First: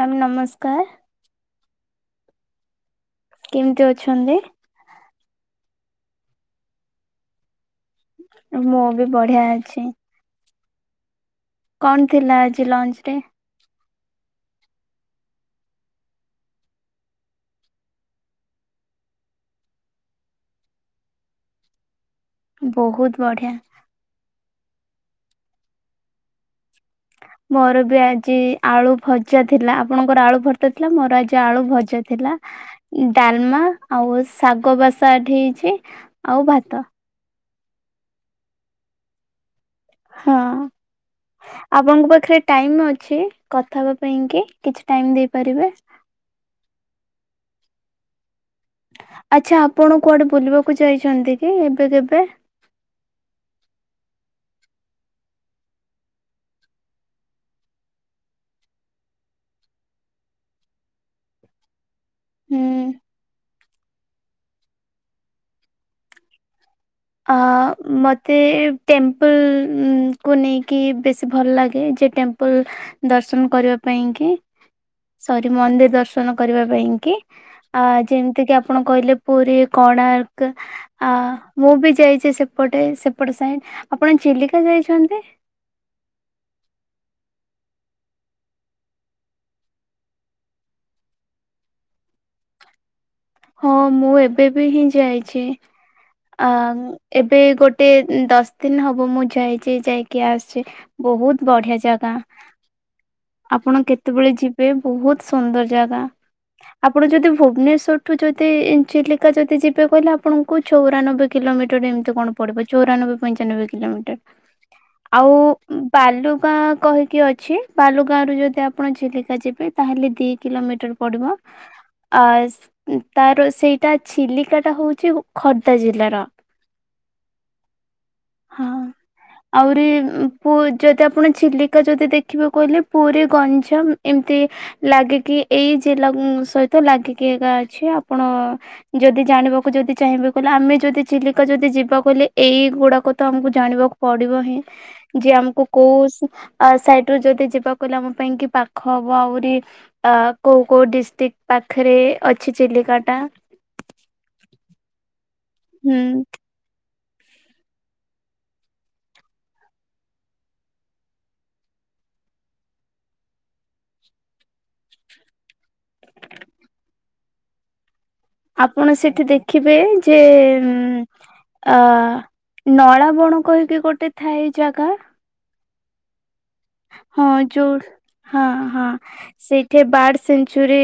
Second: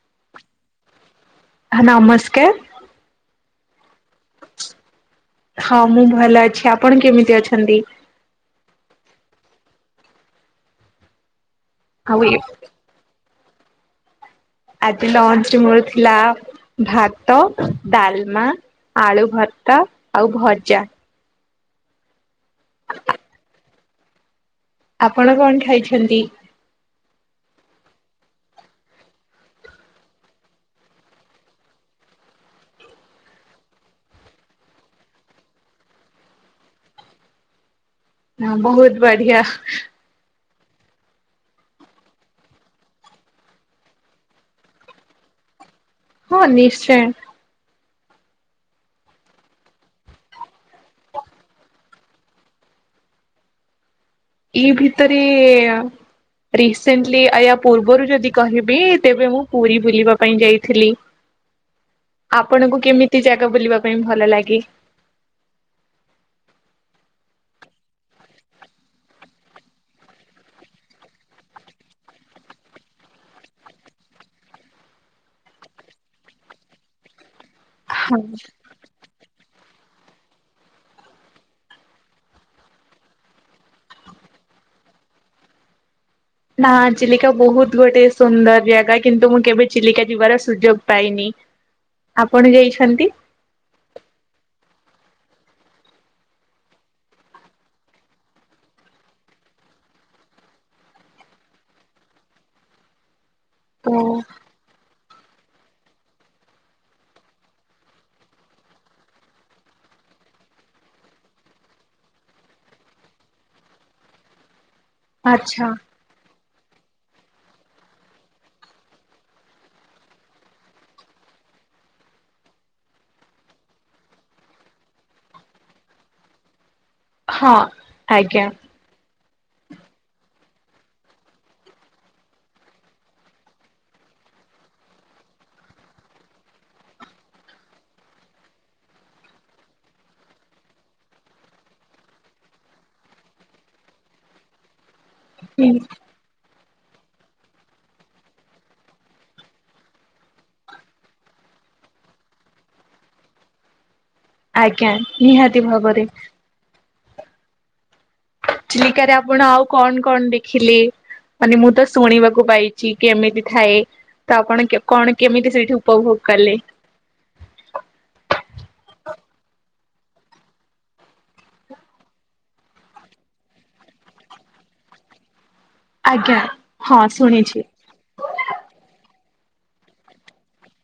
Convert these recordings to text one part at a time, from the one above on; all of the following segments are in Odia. ମ୍ୟାାମ ନମସ୍କାର। ନମସ୍କାର। କେମିତି ଅଛନ୍ତି? ହଁ ମୁଁ ଭଲ ଅଛି ଆପଣ କେମିତି ଅଛନ୍ତି? ମୁବି ବଢ଼ିଆ ଅଛି। କଣ ଆଉ ଏ ଥିଲା ଆଜି ଲଞ୍ଚରେ? ଆଜି ଲଞ୍ଚରେ ମୋର ଥିଲା ଭାତ ଡ଼ାଲମା ଆଳୁ ଭର୍ତ୍ତା ଆଉ ଭଜା। ବହୁତ୍ ବଢ଼ିଆ। ଆପଣ କଣ ଖାଇଛନ୍ତି? ମୋରବି ଆଜି ଆଳୁ ଭଜା ଥିଲା ଆପଣଙ୍କର ଆଳୁ ଭର୍ତ୍ତା ଥିଲା ମୋର ଆଜି ଆଳୁ ଭଜା ଥିଲା ଡ଼ାଲମା ଆଉ ଶାଗ ବାସା ଏଠି ହେଇଚି ଆଉ ଭାତ। ହଁ ବହୁତ୍ ବଢ଼ିଆ। ହଁ। ଆପଣଙ୍କ ପାଖରେ ଟାଇମ୍ ଅଛି କଥା ହେବା ପାଇଁକି କିଛି ଟାଇମ୍ ଦେଇପାରିବେ? ହଁ ନିଶ୍ଚୟ। ଆଚ୍ଛା ଆପଣ କୁଆଡ଼େ ବୁଲିବାକୁ ଯାଇଛନ୍ତିକି ଏବେ କେବେ? ଏଇ ଭିତରେ ରିସେଣ୍ଟଲି ଆୟା ପୂର୍ବରୁ ଯଦି କହିବି ତେବେମୁ ପୁରୀ ବୁଲିବା ପାଇଁ ଯାଇଥିଲି। [unintelligible] ହୁଁ ଆପଣଙ୍କୁ କେମିତି ଜାଗା ବୁଲିବା ପାଇଁ ଭଲ ଲାଗେ? ଅ ମତେ ଟେମ୍ପଲଉକୁ ନେଇକି ବେଶୀ ଭଲ ଲାଗେ ଯେ ଟେମ୍ପଲ ଦର୍ଶନ କରିବା ପାଇଁକି ସରି ମନ୍ଦିର ଦର୍ଶନ କରିବା ପାଇଁକି ଆଁ ହଁ ଯେମିତିକିି ଆପଣ କହିଲେ ପୁରୀ କୋଣାର୍କ ଆ ମୁଁବି ଯାଇଚି ସେପଟେ ସେପଟେ ସାଇଟ୍ ଆପଣ ଚିଲିକା ଯାଇଚନ୍ତି? ନା ଚିଲିକା ବହୁତ୍ ଗୋଟେ ସୁନ୍ଦର ଜାଗା କିନ୍ତୁମୁ କେବେ ଚିଲିକା ଯିବାର ସୁଯୋଗ ପାଇନି। ଆପଣ ଯାଇଛନ୍ତି? ହଁ ମୁଁ ଏବେବିହିଁ ଯାଇଚି। ଅଁ ଏବେ ଗୋଟେ ଦଶ ଦିନି ହବ ମୁଁ ଯାଇଚି ଯାଇକି ଆସଛି। ବହୁତ୍ ବଢ଼ିଆ ଜାଗା। ଆପଣ ଓ କେତେବେଳେ ଯିବେ ବହୁତ୍ ସୁନ୍ଦର ଜାଗା। ଆପଣ ଯଦି ଭୁବନେଶ୍୍ୱରଠୁ ଯଦି ଚିଲିକା ଯଦି ଯିବେ କହିଲେ ଆପଣଙ୍କୁ କୁ ଚଉରାନବେ କିଲୋମିଟର୍ ଏମିତି କଣ ପଡ଼ିବ ଚଉରାନବେ ପଞ୍ଚାନବେ କିଲୋମିଟର୍। ଆଉ ଆଚ୍ଛା। ବାଲୁଗାଁ କାହିଁକି ଅଛି? ବାଲୁ ଗାଁରୁ ଯଦି ଆପଣ ଚିଲିକା ଯିବେ ତାହେଲେ ଦି କିଲୋମିଟର୍ ପଡ଼ିବ। ଆ ତାର ସେଇଟା ଚିଲିକାଟା ହଉଚି ଖୋର୍ଦ୍ଧା ଜିଲ୍ଲାର। [inaudible] ହଁ ଆଜ୍ଞା। ହଁ ଆହୁରି ପୁ ଯଦି ଆପଣ ଚିଲିକା ଯଦି ଦେଖିବାକୁ କହିଲେ ପୁରୀ ଗଞ୍ଜାମ ଏମିତି ଲାଗିକି ଏଇ ଜିଲ୍ଲାଙ୍କୁ ସହିତ ଲାଗିକି ଏକା ଅଛି ଆପଣ ଯଦି ଜାଣିବାକୁ ଯଦି ଚାହିଁବେ କହିଲେ ଆମେ ଯଦି ଚିଲିକା ଯଦି ଯିବା କହିଲେ ଏଗୁଡ଼ାକତ ଆମକୁ ଜାଣିବାକୁ ପଡ଼ିବହିଁ ଯେଆମକୁ ହୁଁ। କୋଉ ସା ଆଁ ସାଇଟିରୁ ଯଦି ଏତେ ଯିବାକୁହିଲେ ଆମ ପାଇଁକି ପାଖ ହବ ଆହୁରି ଆ କୋଉକେଉ ଡିଷ୍ଟିକ୍ଟ୍ ପାଖରେ ଅଛି ଚିଲିକାଟା। ଆଜ୍ଞା ନିହାତି ଭାବରେ। ହୁଁ। ଚିଲିକାରେ ଆପଣ ଆଉ କଣ କଣ ଦେଖିଲେ? ମାନେ ମୁଁ ତ ଶୁଣିବାକୁ ପାଇଚି କେମିତି ଥାଏ। ତ ଆପଣ କଣ କେମିତି ସେଇଠି ଉପଭୋଗ କଲେ? ଆପଣ ସେଠି ଦେଖିବେ ଯେ ଆ ନଳା ବଣ କହିକି ଗୋଟେ ଥାଏ ଜାଗା ଆଜ୍ଞା। ହଁ ଜୋ ହଁ ହଁ। ସେଇଠି ବାର୍ଡ ସେଚୁରୀ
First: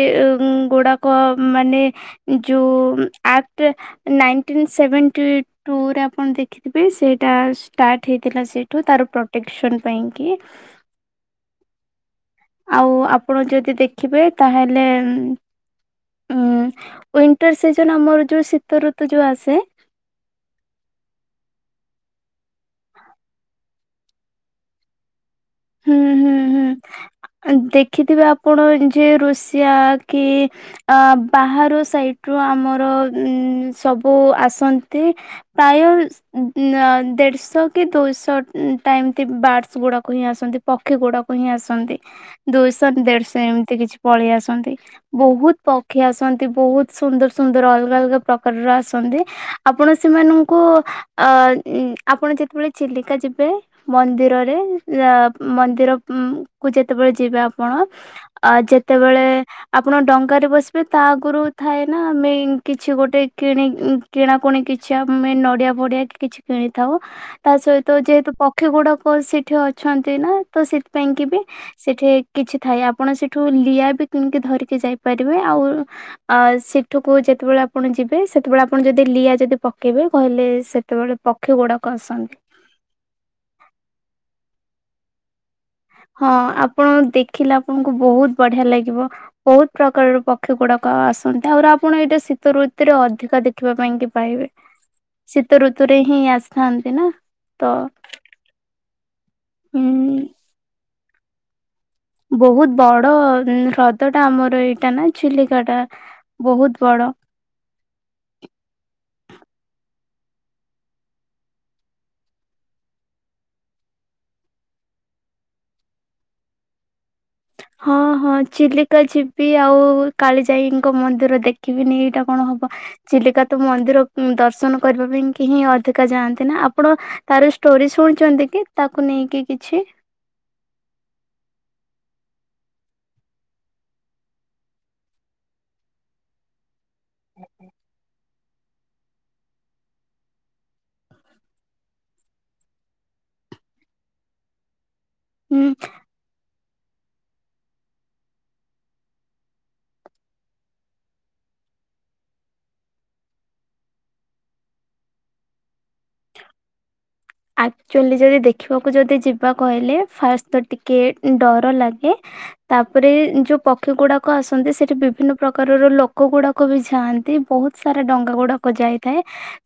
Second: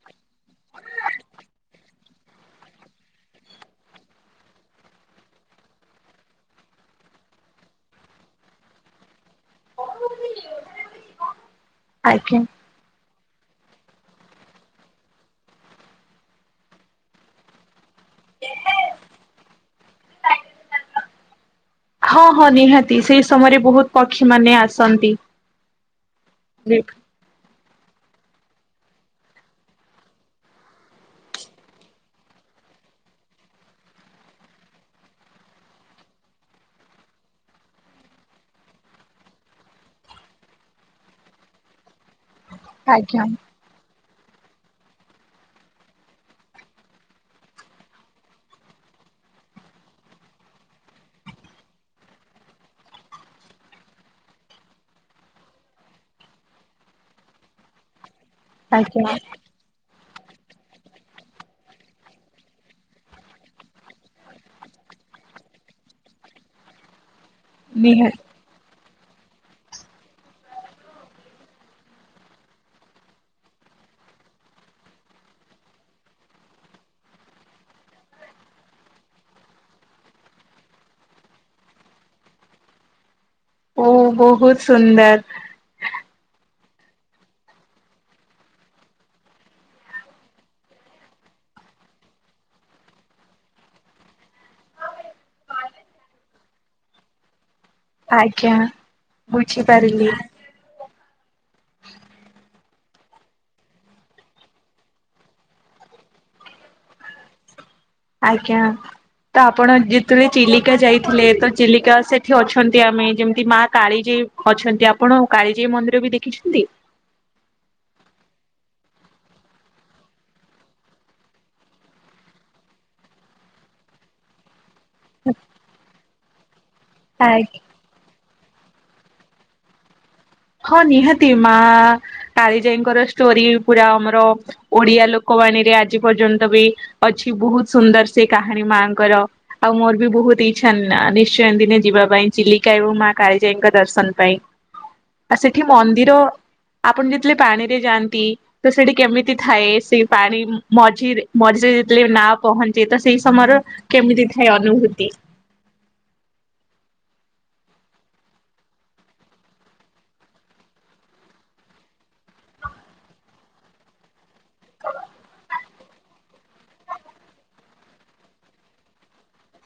ଗୁଡାକ ମାନେ ଯେଉ ଆକ୍ଟ। ନାଇଟିନସେଭେଣ୍ଟିଟ୍ୱ ରେ ଆପଣ ଦେଖିଥିବେ ସେଇଟାଷ୍ଟାଟେ ହେଇଥିଲା ସେଠୁ। ଟେକ୍ସନ୍ ପାଇଁ କିି? ଆଜ୍ଞା। ଆଉ ଆପଣ ଯଦି ଦେଖିବେ ତାହେଲେ ଉଁ ୱିଣ୍ଟର ସିଜନ ଆମର ଯେଉଁ ଶୀତ ଋତୁ ଯେଉଁ ଆସେ। ହଁ ହଁ ନିହାତି ସେଇ ସମୟରେ ବହୁତ ପକ୍ଷୀ ମାନେ ଆସନ୍ତି। ହୁଁ ହୁଁ ହୁଁ ଦେଖିଥିବେ ଆପଣ ଯେ ରଋଷିଆ କି ଆ ବାହାରୁ ସାଇଟ୍ ରୁ ଆମର ସବୁ ଆସନ୍ତି। ପ୍ରାୟଲସ୍। ଦେଢଶହ କି ଦୁଇଶହ ଟାଇମତି ବାଡର୍ସ ଗୁଡାକ ହିଁ ଆସୁ ପକ୍ଷୀ ଗୁଡାକୁ ହିଁ ଆସନ୍ତି ଦୁଇଶହ ଆଜ୍ଞା ଦେଢଶହ ଏମିତି କିଛି ପଳେଇ ଆସନ୍ତି। ବହୁତ ପକ୍ଷୀ ଆସନ୍ତି ବହୁତ ସୁନ୍ଦର ସୁନ୍ଦର ଅଲଗା ଅଲଗା ପ୍ରକାରର ଆସନ୍ତି। ଆପଣ ସେମାନଙ୍କୁ ଆ ଆପଣ ଯେତେବେଳେ ଚିଲିକା ଯିବେ। ମନ୍ଦିରରେ ଲାପ ମନ୍ଦିର କୁ ଯେତେବେଳେ ଯିବେ ଆପଣ ଆ ଆଜ୍ଞା ଯେତେବେଳେ ଆପଣ ଡଙ୍ଗାରେ ବସିବେ ତା ଆଗରୁ ଥାଏ ନା ଆମେ କିଛି ଗୋଟେ କିଣି କିଣାକୁଣି କିଛି ଆମେ ନଡିଆ ଫଡିଆ କି କିଛି କିଣିଥାଉ। ତା ସହିତ ନିହାତି ଯେହେତୁ ପକ୍ଷୀ ଗୁଡାକ ସେଠି ଅଛନ୍ତି ନା ତ ସେଥିପାଇଁ କି ବି ସେଠି କିଛି ଥାଏ ଆପଣ ସେଠୁ ଲିଆ ବି କିଣିକି ଧରିକି ଯାଇପାରିବେ ଆଉ ଅ ସେଠୁକୁ ଯେତେବେଳେ ଆପଣ ଯିବେ ସେତେବେଳେ ଆପଣ ଯଦି ଲିଆ ଯଦି ପକେଇବେ କହିଲେ ସେତେବେଳେପ ପକ୍ଷୀ ଗୁଡ଼ାକ ଆସନ୍ତ। ଓ ବହୁତ ସୁନ୍ଦର। ହଁ ଆପଣ ଦେଖିଲେ ଆପଣଙ୍କୁ ବହୁତ ବଢିଆ ଲାଗିବ। ବହୁତ ପ୍ରକାରର ପକ୍ଷୀ ଗୁଡାକ ଆସନ୍ତି ଆହୁରି ଆପଣ ଏଇଟା ଶୀତ ଋତୁରେ ଅଧିକାଦେ ରଖିବା ପାଇଁ କି ପାଇବେ ଶୀତ ଋତୁରେ ହିଁ ଆସିଥାନ୍ତି ନା ତ? ଆଜ୍ଞା ଉଁ ବୁଝିପାରିଲି। ବହୁତ ବଡ ହ୍ରଦ ଟା ଆମର ଏଇଟା ନା ଚିଲିକା ଟା ବହୁତ ବଡ। ଆଜ୍ଞା। ତ ଆପଣ ଯେତେବେ ଚିଲିକା ଯାଇଥିଲେ ତ ଚିଲିକା ସେଠି ଅଛନ୍ତି ଆମେ ଯେମିତି ମା କାଳିଜୀ ଅଛନ୍ତି ଆପଣ କାଳିଜାଈ ମନ୍ଦିର ବି ଦେଖିଛନ୍ତି? ହଁ ହଁ ଚିଲିକା ଯିବି ଆଉ କାଳିଜାଇଙ୍କ ମନ୍ଦିର ଦେଖିବିନି ଏଇଟା କଣ ହବ ଚିଲିକ ତ ମନ୍ଦିର ଦର୍ଶନ କରିବା ପାଇଁ କେହିଁ ଅଧିକା ଯାଆନ୍ତି ନା ଆପଣ ତାର ଆଜ୍ଞା। ଷ୍ଟୋରି ଶୁଣିୁଛନ୍ତି କି? ତାକୁ ନେଇକି କିଛି? ହଁ ନିହାତି ମା କାଳିଜାଇଙ୍କର ଷ୍ଟୋରି ପୁରା ଆମର ଓଡିଆ ଲୋକବାଣୀରେ ଆଜି ପର୍ଯ୍ୟନ୍ତ ବି ଅଛି ବହୁତ ସୁନ୍ଦର ସେ କାହାଣୀ ମାଙ୍କର। ଆଉ ମୋର ବି ବହୁତ ଇଚ୍ଛାନା ନିଶ୍ଚୟ ଦିନେ ଯିବା ପାଇଁ ଚିଲିକା ଏବଂ ମା କାଳିଜାଇଙ୍କ ଦର୍ଶନ ପାଇଁ। ଆଉ ସେଠି ହୁଁ ମନ୍ଦିର ଆପଣ ଯେତେଳେ ପାଣିରେ ଯାଆନ୍ତି? ତ ସେଠି କେମିତି ଥାଏ ସେ ପାଣି ମଝିରେ ମଝିରେ ଯେତେଳେ ନା ପହଞ୍ଚେ ତ ସେଇ ସମୟର କେମିତି ଥାଏ ଅନୁଭୂତି ଆକ୍ଚୁଆଲି ଯଦି ଦେଖିବାକୁ ଯଦି ଯିବା କହିଲେ ଫାଷ୍ଟ ତ ଟିକେ ଡର ଲାଗେ ତାପରେ ଯୋଉ ପକ୍ଷୀ ଗୁଡାକ ଆସନ୍ତି ସେଠି ବିଭିନ୍ନ ପ୍ରକାରର ଲୋକ ଗୁଡାକ ଲୋକ ବି ଛାଆନ୍ତି ବହୁତ ସାରା ଡଙ୍ଗା ଗୁଡାକ ଯାଇଥାଏ।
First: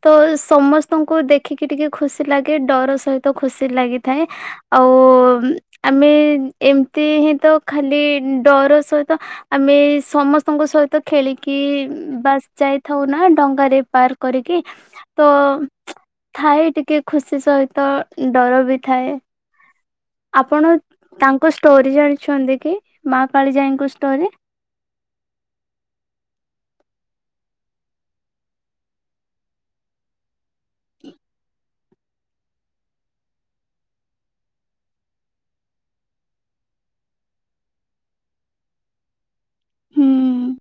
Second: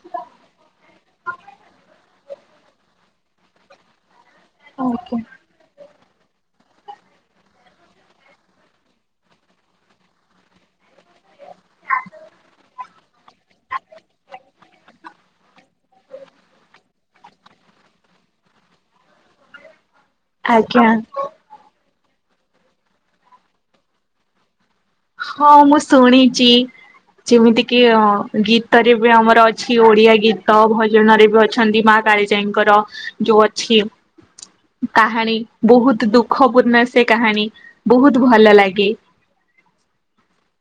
ତ ସମସ୍ତଙ୍କୁ ଦେଖିକି ଟିକେ ଖୁସି ଲାଗେ। ଟିକେ ଡର ସହିତ ଖୁସି ଲାଗିଥାଏ ଆଉ ଆଜ୍ଞା। ଆମେ ଏମତି ହିଁ ତ ଖାଲି ଡର ସହିତ ଆମେ ସମସ୍ତଙ୍କ ସହିତ ଖେଳିକି ବାସ୍ ଯାଇଥାଉ ନା ଡଙ୍ଗାରେ ପାର୍କ କରିକି ତ ଥାଇ ଟିକେ ଖୁସି ସହିତ ଡର ବି ଥାଏ ଆପଣ ଆଜ୍ଞା ତାଙ୍କ କ ଷ୍ଟୋରି ଜାଣିଛନ୍ତି କି ମା କାଳିଜାଇଙ୍କୁ ଷ୍ଟୋରି? ହଁ ମୁଁ ଶୁଣିଚି ଯେମିତି କିି ଅ ଗୀତରେ ବି ଆମର ଅଛି ଓଡିଆ ଗୀତ ଭଜନରେ ବି ଅଛନ୍ତି ମା କାଳିଜାଇଙ୍କର ଯୋଉ ଅଛି କାହାଣୀ ବହୁତ ଦୁଃଖ ପୂର୍ଣ୍ଣ ସେ କାହାଣୀ ବହୁତ ଭଲ ଲାଗେ। ହୁଁ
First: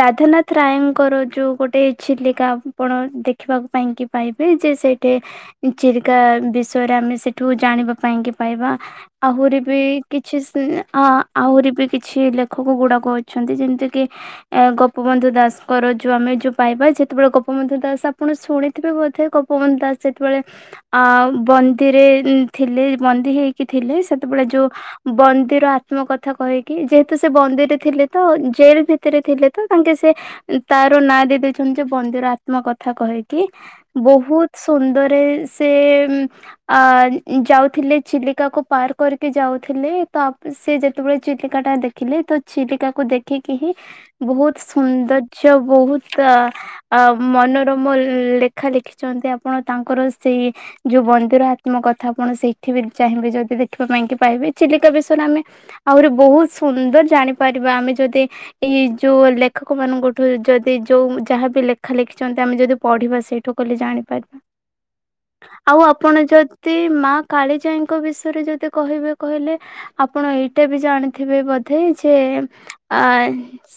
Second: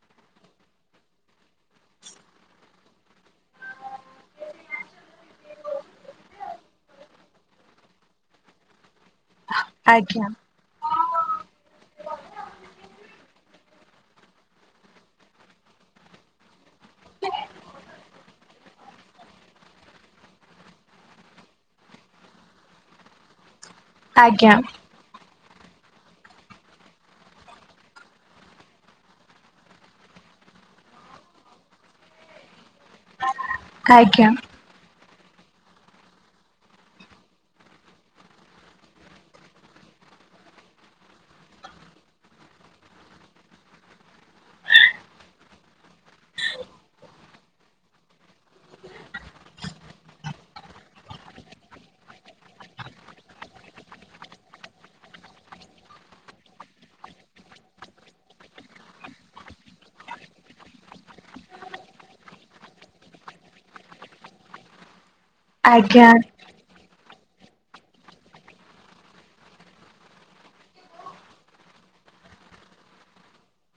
ରାଧାନାଥ ରାୟଙ୍କର ଯୋଉ ଗୋଟେ ଚିଲିକା ଆପଣ ଦେଖିବା ପାଇଁକି ପାଇବେ ଯେ ସେଇଠି ଚିଲିକା ବିଷୟରେ ଆମେ ସେଠୁ ଜାଣିବା ପାଇଁକି ପାଇବା ଆହୁରି ବି ଆଜ୍ଞା କିଛି ସେ ଆହୁରି ବି କିଛି ଲେଖକ ଗୁଡାକ ଅଛି ଅଛନ୍ତି ଯେମିତିକି ଏ ଗୋପବନ୍ଧୁ ଦାସଙ୍କର ଯୋଉ ଆମେ ଯୋଉ ପାଇବା ଯେତେବେଳେ ଗୋପବନ୍ଧୁ ଦାସ ଆପଣ ଶୁଣିଥିବେ ବୋଧେ ଗୋ ପବନ୍ଧୁ ସେତେବେଳେ ଆ ବନ୍ଦିରେ ଥିଲେ ବନ୍ଦୀ ହେଇକି ଥିଲେ ସେତେବେଳେ ଆଜ୍ଞା ଯୋଉ ବନ୍ଦିର ଆତ୍ମ କଥା କହିକି ଯେହେତୁ ସେ ବନ୍ଦିରେ ଥିଲେ ତ ଜେଲ ଭିତରେ ଥିଲେ ତ ତାଙ୍କେ ସେ ତାର ନାଁ ଦେଇଦେଇଛନ୍ତି ଯେ ବନ୍ଦିର ଆ ତ୍ମ କଥା କହିକି ଆଜ୍ଞା ବହୁତ ସୁନ୍ଦରେ ସେ ଅ ଯାଉଥିଲେ ଚିଲିକାକୁୁ ପାର କରିକି ଯାଉଥିଲେ ତ ସେ ଯେତେବେଳେ ଚିଲିକା ଟା ଦେଖ ଥିଲେ ତ ଚିଲିକାକୁ ଦେଖିକି ହିଁ ବହୁତ ସୌନ୍ଦର୍ଯ୍ୟ ବହୁତ ଆ ଆ -ମନୋରମ ଲେଖା ଲେଖିଛନ୍ତି ଆପଣ ତାଙ୍କର ସେଇ ଯୋଉ ବନ୍ଦିର ଆତ୍ମ କଥା ଆପଣ ସେଇଠି ବି ଚାହିଁବେ ଯଦି ଦେଖିବା ପାଇଁ କି ପାଇବେ ଚିଲିକା ବିଷୟରେ ଆମେ ଆହୁରି ବହୁତ ସୁନ୍ଦର ଜାଣିପାରିବା ଆମେ ଯଦି ଏଇ ଯୋଉ ଲେଖକ ମାନଙ୍କଠୁ ଯଦି ଯୋଉ ଯାହାବି ଲେଖା ଲେଖିଛନ୍ତି ଆମେ ଯଦି ପଢିବା ସେଇଠୁ କଲେ ଜାଣିପାରିବା ଆଉ ଆଜ୍ଞା ଆପଣ ଯଉ ନ୍ତି ମା କାଳିଜାଇଙ୍କ ବିଷୟରେ ଯଦି କହିବେ କହିଲେ ଆପଣ ଏଇଟା ବି ଜାଣିଥିବେ ବୋଧେ ଯେ ଆଇ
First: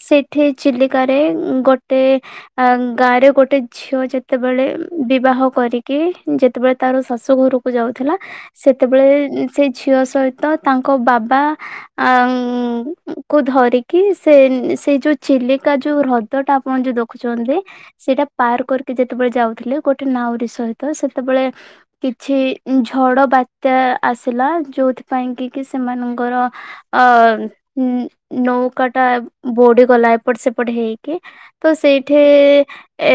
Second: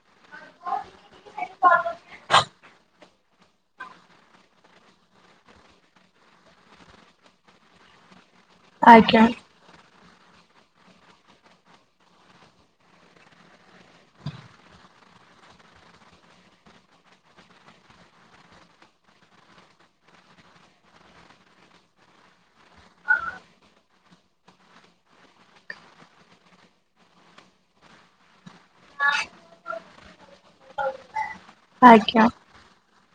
ସେଇଠି ଚିଲିକା ରେ ଗୋଟେ ଅ ଗାରେ ଗୋଟେ ଝିଅ ଯେତେବେଳେ ବିବାହ କରିକି ଯେତେବେଳେ ତାର ଶାଶୁ ଘରକୁ ଯାଉଥିଲା। ସେତେବେଳେ ଆଜ୍ଞା ସେ ଝିଅ ସହିତ ତାଙ୍କ ବାବାଆ ଙ୍କୁ ଧରି ଟିକିି ସେ ସେଇ ଯୋଉ ଚିଲିକା ଯୋଉ ହ୍ରଦ ଟା ଆପଣ ଯୋଉ ଦେଖୁଛନ୍ତି। ସେଇଟା ପାର କରିକି ଯେତେବେଳେ ଯାଉଥିଲେ ଗୋଟେ ନାଉରି ସହିତ ସେତେବେଳେ କିଛି ଝଡ ବାତ୍ୟା ଆସିଲା ଯୋଉଥି ପାଇଁ କି କି ସେମାନଙ୍କର ଅ ନି ନୌକା ଟା ବୁଡିଗଲା ଏପଟ ସେପଟ ହେଇକି ତ ସେଇଠି ଆଜ୍ଞା। ଏ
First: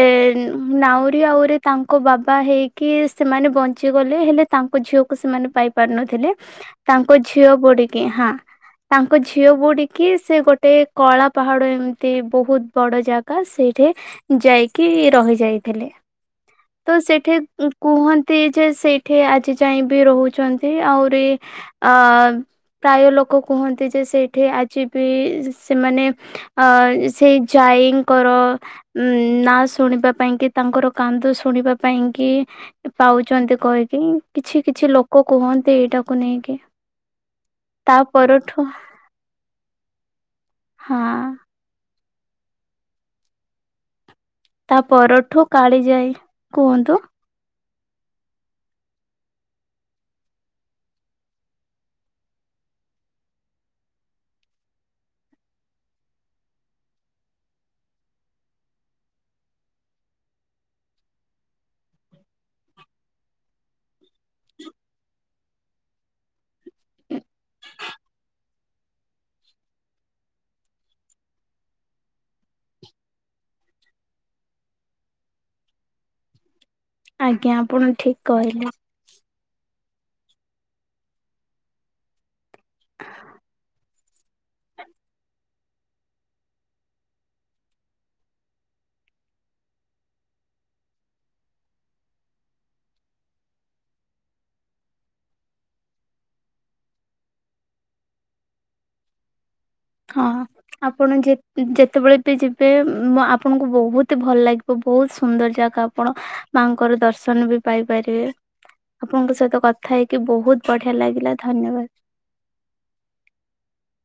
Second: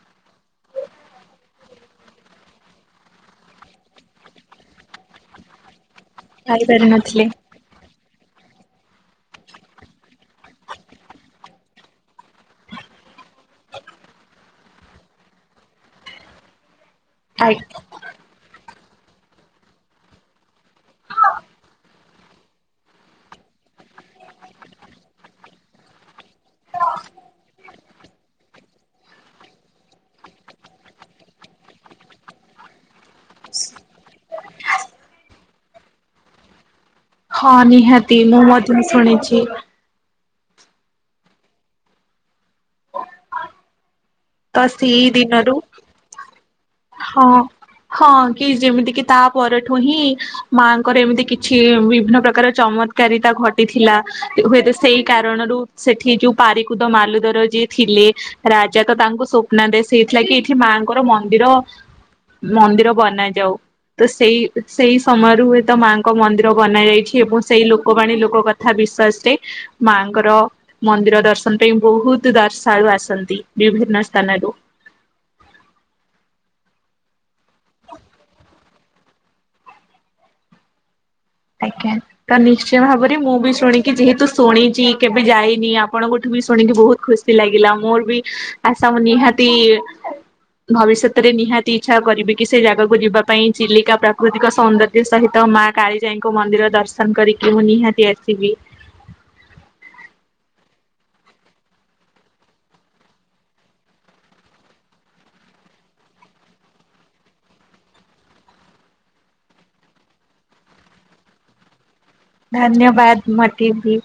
ନାଉରୀ ଆଉରି ତାଙ୍କ ବାବା ହେଇକି ସେମାନେ ବଞ୍ଚିଗଲେ ହେଲେ ତାଙ୍କ ଝିଅକୁ ସେମାନେ ପାଇ ପାରିନଥିଲେ ଖାଇ ତାଙ୍କ ପାରିନଥିଲି ଝିଅ ବୁଡ଼ିକି ହଁ ତାଙ୍କ ଝିଅ ବୁ କି ସେ ଗୋଟେ କଳା ପାହାଡ଼ ଏମିତି ବହୁତ ବଡ଼ ଜାଗା ସେଇଠି ଯାଇକି ରହି ଯାଇଥିଲେ। ତ ସେଇଠି ଖାଇ କୁ କୁହନ୍ତି ଯେ ସେଇଠି ଆଜି ଯାଇ ବି ରହୁଛନ୍ତି ଆହୁରି ଅ-ଅ ପ୍ରାୟ ଲୋକ କୁହନ୍ତି ଯେ ସେଇଠି ଆଜି ବି ସେମାନେ ଅ ସେଇ ଜାଈଙ୍କର ଉଁ ନାଁ ଶୁଣିବା ପାଇଁ କି ତାଙ୍କର କାନ୍ଦ ଶୁଣିବା ପାଇଁ କି ପାଉଛନ୍ତି କହିକି, କିଛି କିଛି ଲୋକ କୁହନ୍ତି ଏଇଟାକୁ ନେଇକି। ହଁ ତା ନିହାତି, ମୁଁ ପରଠୁ ମଧ୍ୟ ଶୁଣିଛି। ହଁ। ତ ତା ସିଇ ପରଠୁ ଦିନରୁ କାଳିଜାଇ କୁହନ୍ତୁ ହଁ କି ଯେମିତିକି ତା ପରଠୁ ହିଁ ମାଆଙ୍କର ଏମିତି କିଛି ବିଭିନ୍ନ ପ୍ରକାର ଚମତ୍କାରିତା ଘଟିଥିଲା, ହୁଏତ ସେଇ କାରଣରୁ ସେଠି ଯୋଉ ପାରିକୁଦ ମାଲୁଦର ଯିଏ ଥିଲେ ରାଜା ତ ତାଙ୍କୁ ସ୍ୱପ୍ନାଦେଶ ହେଇଥିଲା କିି ଏଠି ମାଆଙ୍କର ମନ୍ଦିର, ମନ୍ଦିର ବନା ଯାଉ। ତ ସେଇ, ସେଇ ସମୟରୁ ହୁଏ ତ ମାଆଙ୍କ ଙ୍କ ମନ୍ଦିର ବନା ଯାଇଛି ଏବଂ ସେଇ ଲୋକବାଣୀ ଲୋକ କଥା ବିଶ୍ଵାସରେ‌ ମାଆଙ୍କର ମନ୍ଦିର ଦର୍ଶନ ପାଇଁ ବହୁତ ଦର୍ଶାଳୁ ଆସନ୍ତି ବିଭିନ୍ନ ସ୍ଥାନରୁ। ଆଜ୍ଞା, ଆପଣ ଠିକ୍ କହିଲେ। ଆଜ୍ଞା। ତ ନିଶ୍ଚୟ ଭାବରେ ମୁଁ ବି ଶୁଣିକି, ଯେହେତୁ ଶୁଣିଛି କେବେ ଯାଇନି ଆପଣଙ୍କଠୁ ବି ଶୁଣିକି ବହୁତ ଖୁସ୍ ସି ଲାଗିଲା ମୋର ବି ଆଶା ମୁଁ ନିହାତି ଭବିଷ୍ୟତରେ ନିହାତି ଇଚ୍ଛା କରିବି କି ସେ ଜାଗାକୁ ଯିବା ପାଇଁ ଚିଲିକା ପ୍ରାକୃତିକ ସୌନ୍ଦ ସହିତ ମା କାଳିଜାଇଙ୍କୁ ମନ୍ଦିର ଦର୍ଶନ କରିକି ମୁଁ ନିହାତି ଆସିବି। ହଁ, ଆପଣ ଯେ ଯେତେବେଳେ ବି ଯିବେ ଆପଣଙ୍କୁ ବହୁତ ଭଲ ଲାଗିବ। ବହୁତ ସୁନ୍ଦର ଜାଗା ଆପଣ ମାଆଙ୍କର ଦର୍ଶନ ବି ପାଇପାରିବେ। ଆପଣଙ୍କ ସହିତ କଥା ହେଇକି ବହୁତ ବଢିଆ ଲାଗିଲା, ଧନ୍ୟବାଦ। ଧନ୍ୟବାଦ, ମତେ ବି।